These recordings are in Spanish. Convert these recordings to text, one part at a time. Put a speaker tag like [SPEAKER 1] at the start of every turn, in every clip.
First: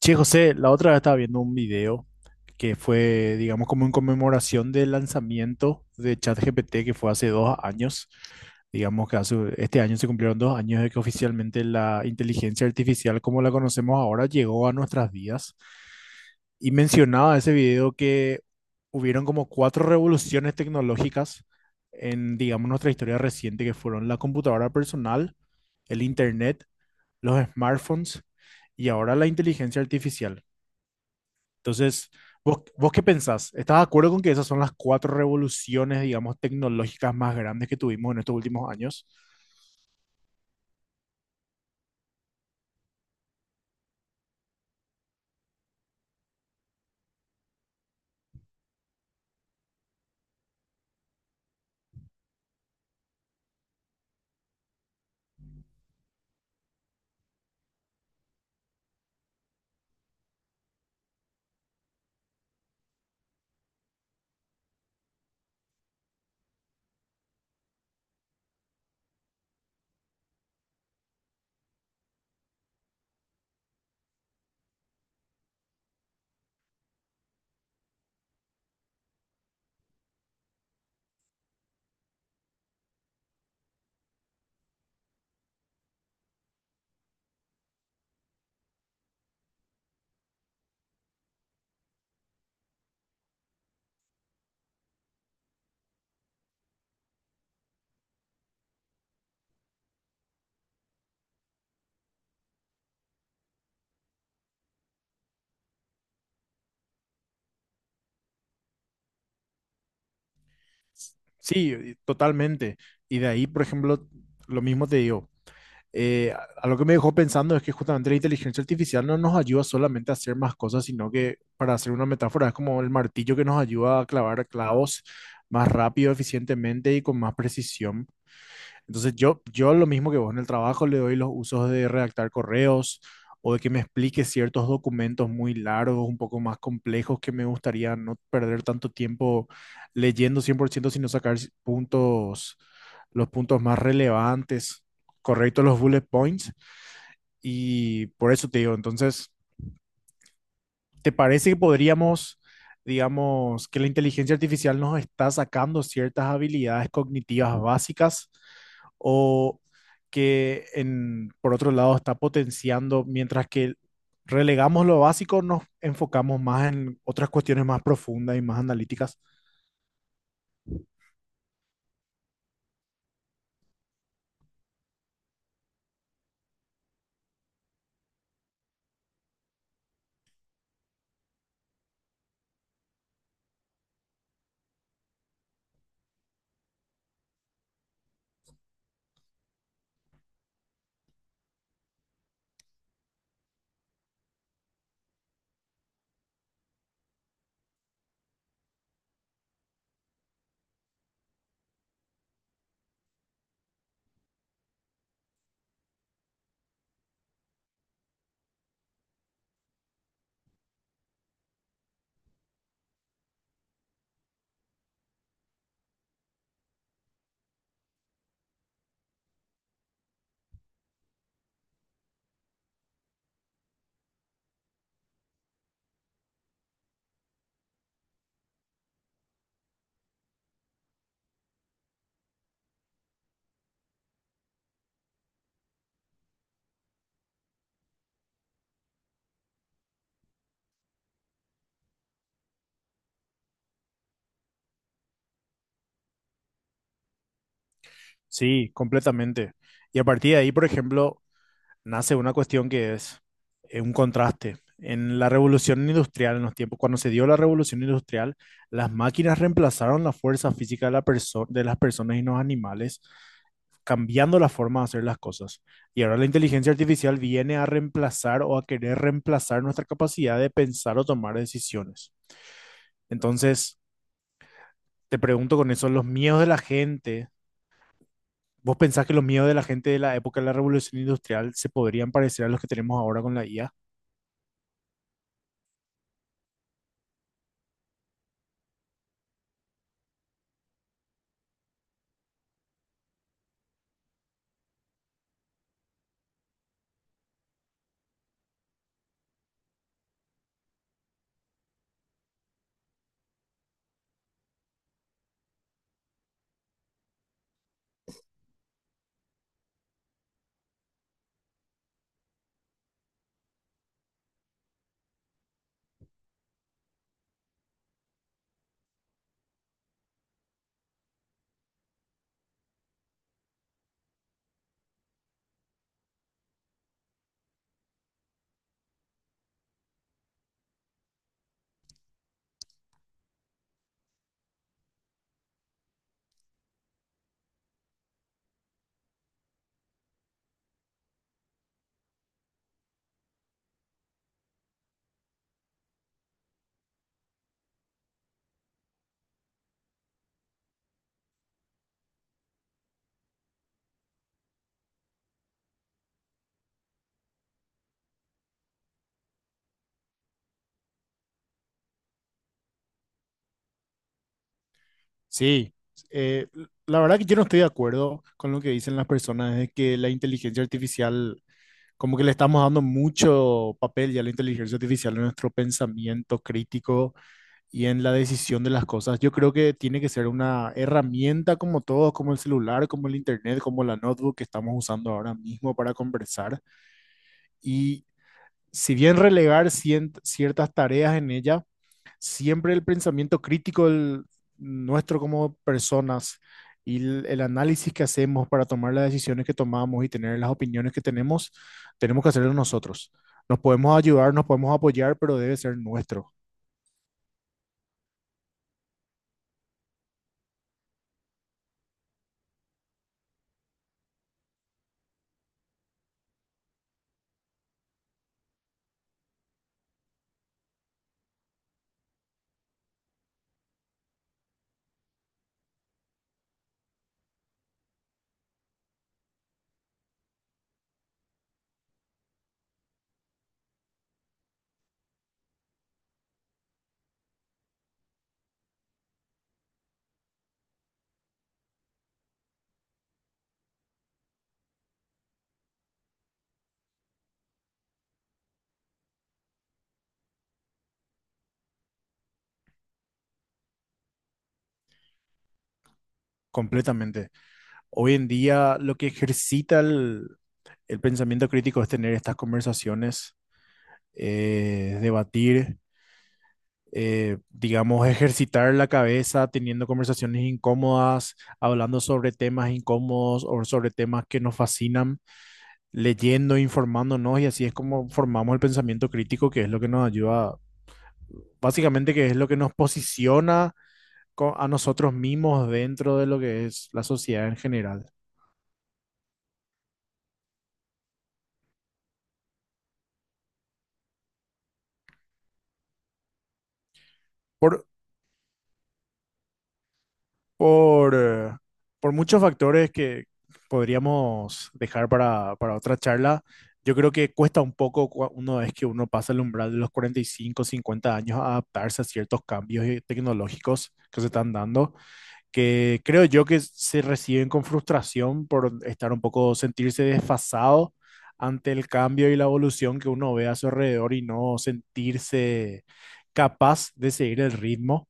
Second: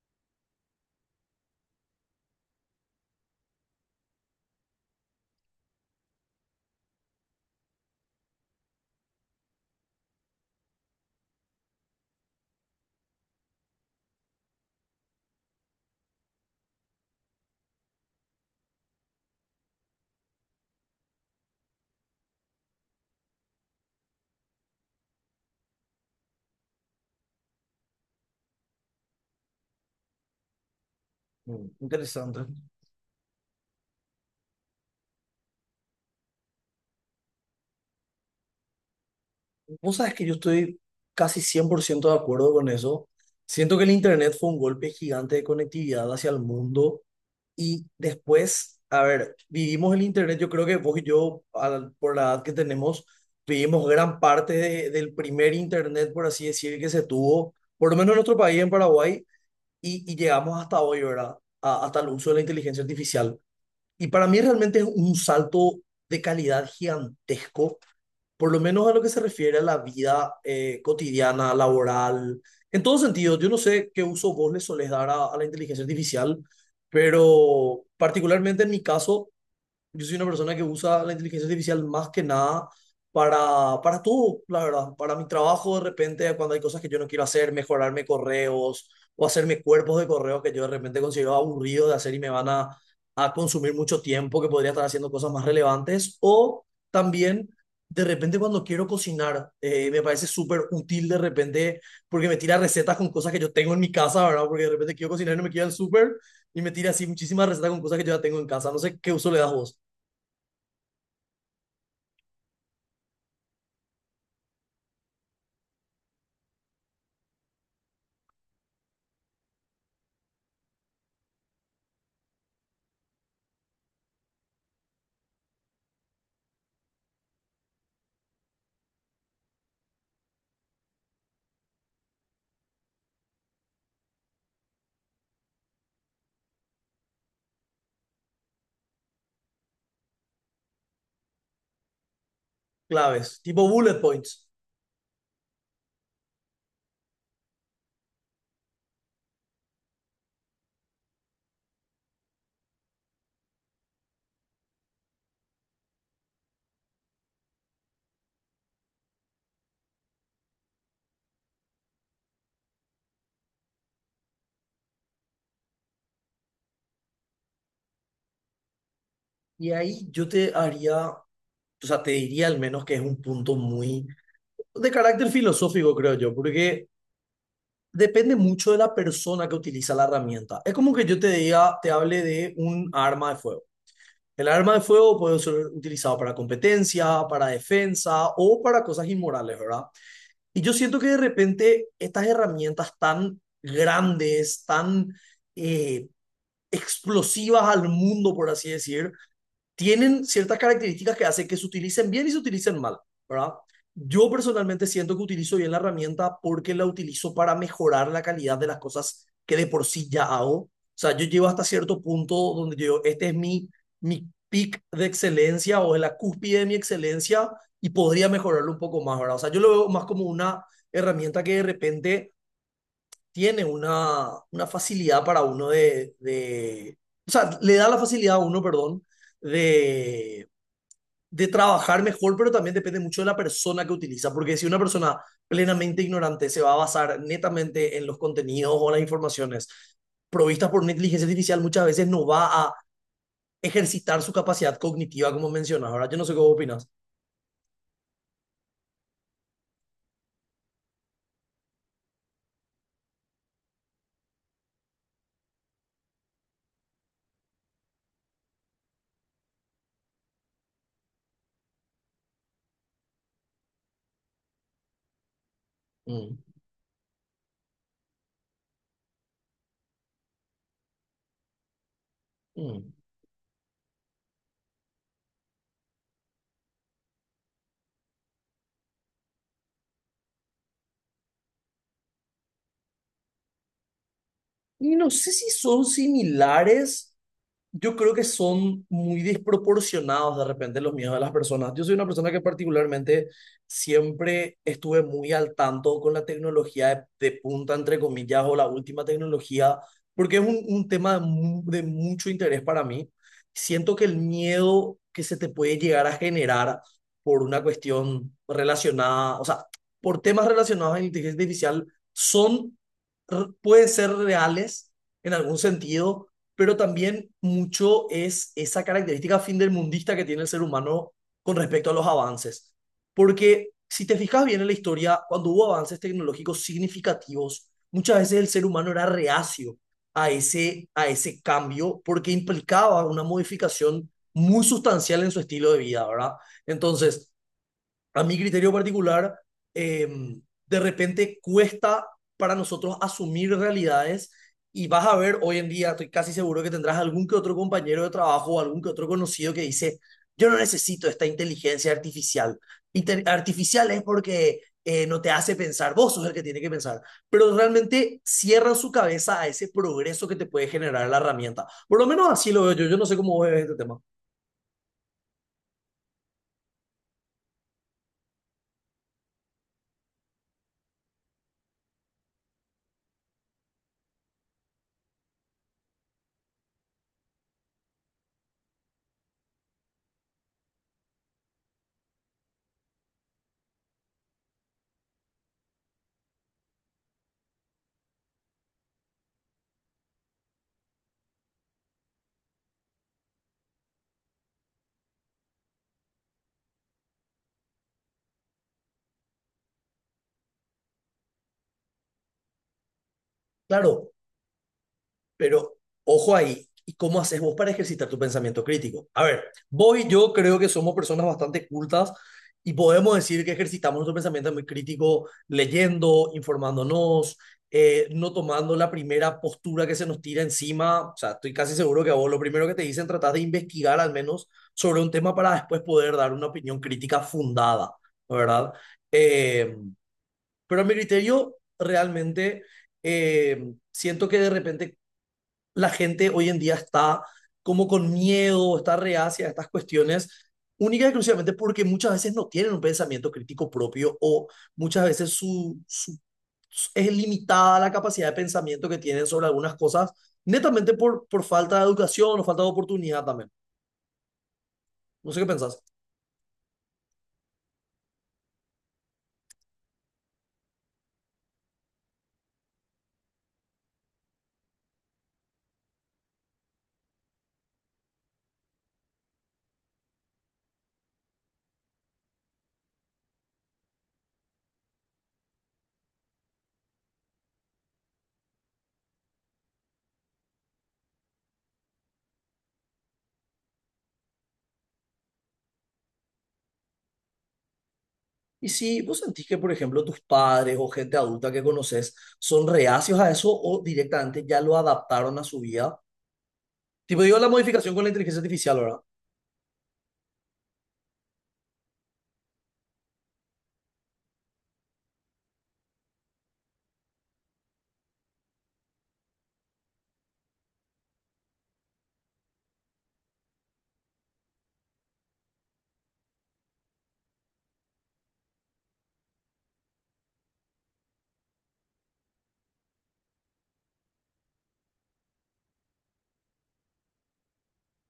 [SPEAKER 1] Che, José, la otra vez estaba viendo un video que fue, digamos, como en conmemoración del lanzamiento de ChatGPT que fue hace 2 años. Digamos que hace, este año se cumplieron 2 años de que oficialmente la inteligencia artificial como la conocemos ahora llegó a nuestras vidas. Y mencionaba ese video que hubieron como cuatro revoluciones tecnológicas en, digamos, nuestra historia reciente, que fueron la computadora personal, el internet, los smartphones y ahora la inteligencia artificial.
[SPEAKER 2] Mm,
[SPEAKER 1] Entonces,
[SPEAKER 2] interesante.
[SPEAKER 1] ¿vos, qué pensás? ¿Estás de acuerdo con que esas son las cuatro revoluciones, digamos, tecnológicas más grandes que tuvimos en estos últimos años?
[SPEAKER 2] Vos sabés que yo estoy casi 100% de acuerdo con eso. Siento que el Internet fue un golpe gigante de conectividad hacia el mundo y después, a ver, vivimos el Internet, yo creo que vos y yo, por la edad que tenemos, vivimos gran parte del primer Internet, por así decir, que se tuvo, por lo menos en nuestro país, en Paraguay, y llegamos hasta hoy, ¿verdad? Hasta el uso de la inteligencia artificial. Y para mí realmente es un salto de calidad gigantesco, por lo menos a lo que se refiere a la vida cotidiana, laboral, en todo sentido. Yo no sé qué uso vos le solés dar a la inteligencia artificial, pero particularmente en mi caso yo soy una persona que usa la inteligencia artificial más que nada para, para todo, la verdad. Para mi trabajo, de repente, cuando hay cosas que yo no quiero hacer, mejorarme correos o hacerme cuerpos de correos que yo de repente considero aburrido de hacer y me van a consumir mucho tiempo, que podría estar haciendo cosas más relevantes. O también, de repente, cuando quiero cocinar, me parece súper útil de repente, porque me tira recetas con cosas que yo tengo en mi casa, ¿verdad? Porque de repente quiero cocinar y no me queda el súper y me tira así muchísimas recetas con cosas que yo ya tengo en casa. No sé qué uso le das vos.
[SPEAKER 1] Sí, totalmente. Y de ahí, por ejemplo, lo mismo te digo. A lo que me dejó pensando es que justamente la inteligencia artificial no nos ayuda solamente a hacer más cosas, sino que, para hacer una metáfora, es como el martillo que nos ayuda a clavar clavos más rápido, eficientemente y con más precisión. Entonces yo lo mismo que vos, en el trabajo le doy los usos de redactar correos o de que me explique ciertos documentos muy largos, un poco más complejos, que me gustaría no perder tanto tiempo leyendo cien por ciento, sino sacar puntos, los
[SPEAKER 2] Claves,
[SPEAKER 1] puntos
[SPEAKER 2] tipo
[SPEAKER 1] más
[SPEAKER 2] bullet points.
[SPEAKER 1] relevantes, correctos los bullet points. Y por eso te digo, entonces, ¿te parece que podríamos, digamos, que la inteligencia artificial nos está sacando ciertas habilidades cognitivas básicas o que por otro lado está potenciando, mientras que relegamos lo básico, nos enfocamos más en otras cuestiones más profundas y más analíticas?
[SPEAKER 2] Y ahí yo te haría, o sea, te diría al menos que es un punto muy de carácter filosófico, creo yo, porque depende mucho de la persona que utiliza la herramienta. Es como que yo te diga, te hable de un arma de fuego. El arma de fuego puede ser utilizado para competencia, para defensa o para cosas inmorales, ¿verdad? Y yo siento que de repente estas herramientas tan grandes, tan eh, explosivas al mundo, por así decir, tienen ciertas características que hacen que se utilicen bien y se utilicen mal, ¿verdad? Yo personalmente siento que utilizo bien la herramienta porque la utilizo para mejorar la calidad de las cosas que de por sí ya hago. O sea, yo llego hasta cierto punto donde yo, este es mi, mi pic de excelencia o es la cúspide de mi excelencia y podría mejorarlo un poco más, ¿verdad? O sea, yo lo veo más como una herramienta que de repente tiene una facilidad para uno o sea, le da la facilidad a uno, perdón, de, de trabajar mejor, pero también depende mucho de la persona que utiliza, porque si una persona plenamente ignorante se va a basar netamente en los contenidos o las informaciones provistas por una inteligencia artificial, muchas veces no va a ejercitar su capacidad cognitiva, como mencionas. Ahora, yo no sé qué opinas.
[SPEAKER 1] Sí, completamente. Y a partir de ahí, por ejemplo, nace una cuestión que es un contraste. En la revolución industrial, en los tiempos, cuando se dio la revolución industrial, las máquinas reemplazaron la fuerza física de las personas y los animales, cambiando la forma de hacer las cosas. Y ahora la
[SPEAKER 2] Mm,
[SPEAKER 1] inteligencia artificial viene a reemplazar o a querer reemplazar nuestra capacidad de pensar o tomar decisiones.
[SPEAKER 2] mm.
[SPEAKER 1] Entonces, te pregunto con eso, los miedos de la gente, ¿vos pensás que los miedos de la gente de la época de la revolución industrial se podrían parecer a los que tenemos ahora con la IA?
[SPEAKER 2] Y no sé si son similares. Yo creo que son muy desproporcionados de repente los miedos de las personas. Yo soy una persona que particularmente siempre estuve muy al tanto con la tecnología de punta, entre comillas, o la última tecnología, porque es un tema de, de mucho interés para mí. Siento que el miedo que se te puede llegar a generar por una cuestión relacionada, o sea, por temas relacionados a la inteligencia artificial, son, pueden ser reales en algún sentido, pero también mucho es esa característica findermundista que tiene el ser humano con respecto a los avances. Porque si te fijas bien en la historia, cuando hubo avances tecnológicos significativos, muchas veces el ser humano era reacio a ese cambio porque implicaba una modificación muy sustancial en su estilo de vida, ¿verdad? Entonces, a mi criterio particular, eh, de repente cuesta para nosotros asumir realidades y vas a ver hoy en día, estoy casi seguro que tendrás algún que otro compañero de trabajo o algún que otro conocido que dice, yo no necesito esta inteligencia artificial. Artificial es porque no te hace pensar, vos sos el que tiene que pensar, pero realmente cierran su cabeza a ese progreso que te puede generar la herramienta. Por lo menos así lo veo yo, yo no sé cómo vos ves este tema.
[SPEAKER 1] Sí, eh, la verdad que yo no estoy de acuerdo con lo que dicen las personas de que la inteligencia artificial, como que le estamos dando mucho papel ya a la inteligencia artificial en nuestro pensamiento crítico y en la decisión de las cosas. Yo creo que tiene que ser una herramienta como todos, como el celular, como el internet, como la notebook que estamos usando ahora mismo para conversar. Y si bien relegar ciertas tareas en ella, siempre el pensamiento crítico nuestro como personas y el análisis que hacemos para tomar las decisiones que tomamos y tener las opiniones que tenemos, tenemos que hacerlo nosotros. Nos podemos
[SPEAKER 2] Claro,
[SPEAKER 1] ayudar, nos podemos apoyar, pero debe
[SPEAKER 2] pero
[SPEAKER 1] ser nuestro,
[SPEAKER 2] ojo ahí, ¿y cómo haces vos para ejercitar tu pensamiento crítico? A ver, vos y yo creo que somos personas bastante cultas y podemos decir que ejercitamos nuestro pensamiento muy crítico leyendo, informándonos, no tomando la primera postura que se nos tira encima. O sea, estoy casi seguro que a vos lo primero que te dicen, tratás de investigar al menos sobre un tema para después poder dar una opinión crítica fundada, ¿verdad? Eh, pero a mi criterio, realmente siento que de repente la gente hoy en día está como con miedo, está reacia a estas cuestiones, única y exclusivamente porque muchas veces no tienen un pensamiento crítico propio o muchas veces su, es limitada la capacidad de pensamiento que tienen sobre algunas cosas, netamente por falta de educación o falta de oportunidad también. No sé qué pensás.
[SPEAKER 1] completamente. Hoy en día lo que ejercita el pensamiento crítico es tener estas conversaciones, debatir, digamos, ejercitar la cabeza teniendo conversaciones incómodas, hablando sobre temas incómodos o sobre temas que nos fascinan, leyendo, informándonos, y así es como formamos el pensamiento crítico, que es lo que nos ayuda, básicamente, que es lo que nos posiciona a nosotros mismos dentro de lo que es la sociedad en general.
[SPEAKER 2] Y si vos sentís que, por ejemplo, tus padres o gente adulta que conoces son reacios a eso o directamente ya lo adaptaron a su vida, tipo digo la
[SPEAKER 1] Por,
[SPEAKER 2] modificación con la inteligencia artificial, ¿verdad?
[SPEAKER 1] por, eh, por muchos factores que podríamos dejar para otra charla. Yo creo que cuesta un poco una vez que uno pasa el umbral de los 45, 50 años, a adaptarse a ciertos cambios tecnológicos que se están dando, que creo yo que se reciben con frustración por estar un poco, sentirse desfasado ante el cambio y la evolución que uno ve a su alrededor y no sentirse capaz de seguir el ritmo.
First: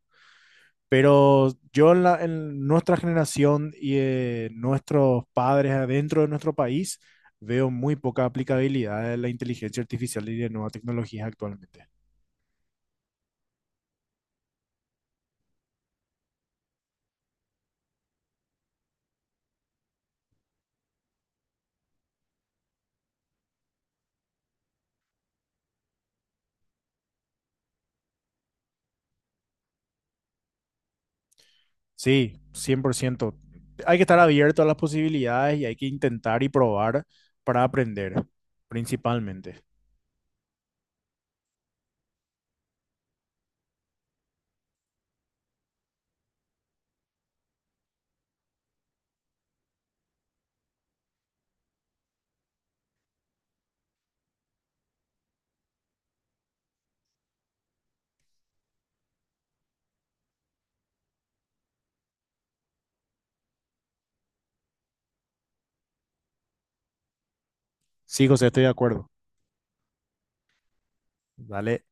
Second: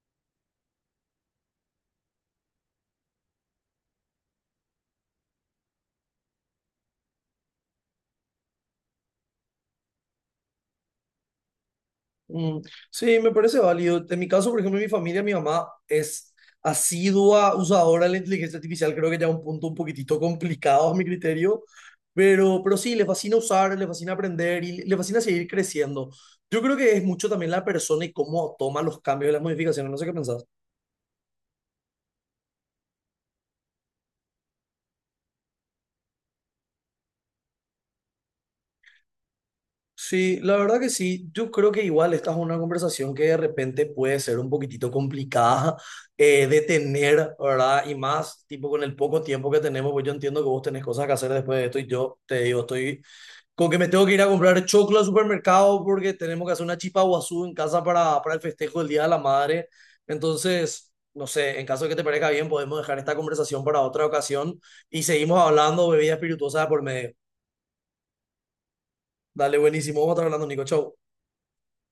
[SPEAKER 1] Pero yo en nuestra generación y nuestros padres adentro de nuestro país, veo muy poca aplicabilidad de la inteligencia artificial y de nuevas tecnologías actualmente.
[SPEAKER 2] Mm, sí, me parece válido. En mi caso, por ejemplo, mi familia, mi mamá es asidua usadora de la inteligencia artificial, creo que ya un punto un poquitito complicado a mi criterio, pero sí, le fascina usar, le fascina aprender y le fascina seguir creciendo. Yo creo que es mucho también la persona y cómo toma los cambios y las modificaciones, no sé qué pensás.
[SPEAKER 1] Sí, 100%. Hay que estar abierto a las posibilidades y hay que intentar y probar para aprender, principalmente.
[SPEAKER 2] Sí, la verdad que sí. Yo creo que igual esta es una conversación que de repente puede ser un poquitito complicada de tener, ¿verdad? Y más, tipo, con el poco tiempo que tenemos, pues yo entiendo que vos tenés cosas que hacer después de esto y yo te digo, estoy con que me tengo que ir a comprar choclo al supermercado porque tenemos que hacer una chipa guazú en casa para el festejo del Día de la Madre. Entonces, no sé, en caso de que te parezca bien, podemos dejar esta conversación para otra ocasión y seguimos hablando bebidas espirituosas de por medio.
[SPEAKER 1] Sí, José, estoy de acuerdo.
[SPEAKER 2] Dale, buenísimo. Vamos a estar hablando, Nico. Chau.
[SPEAKER 1] Dale.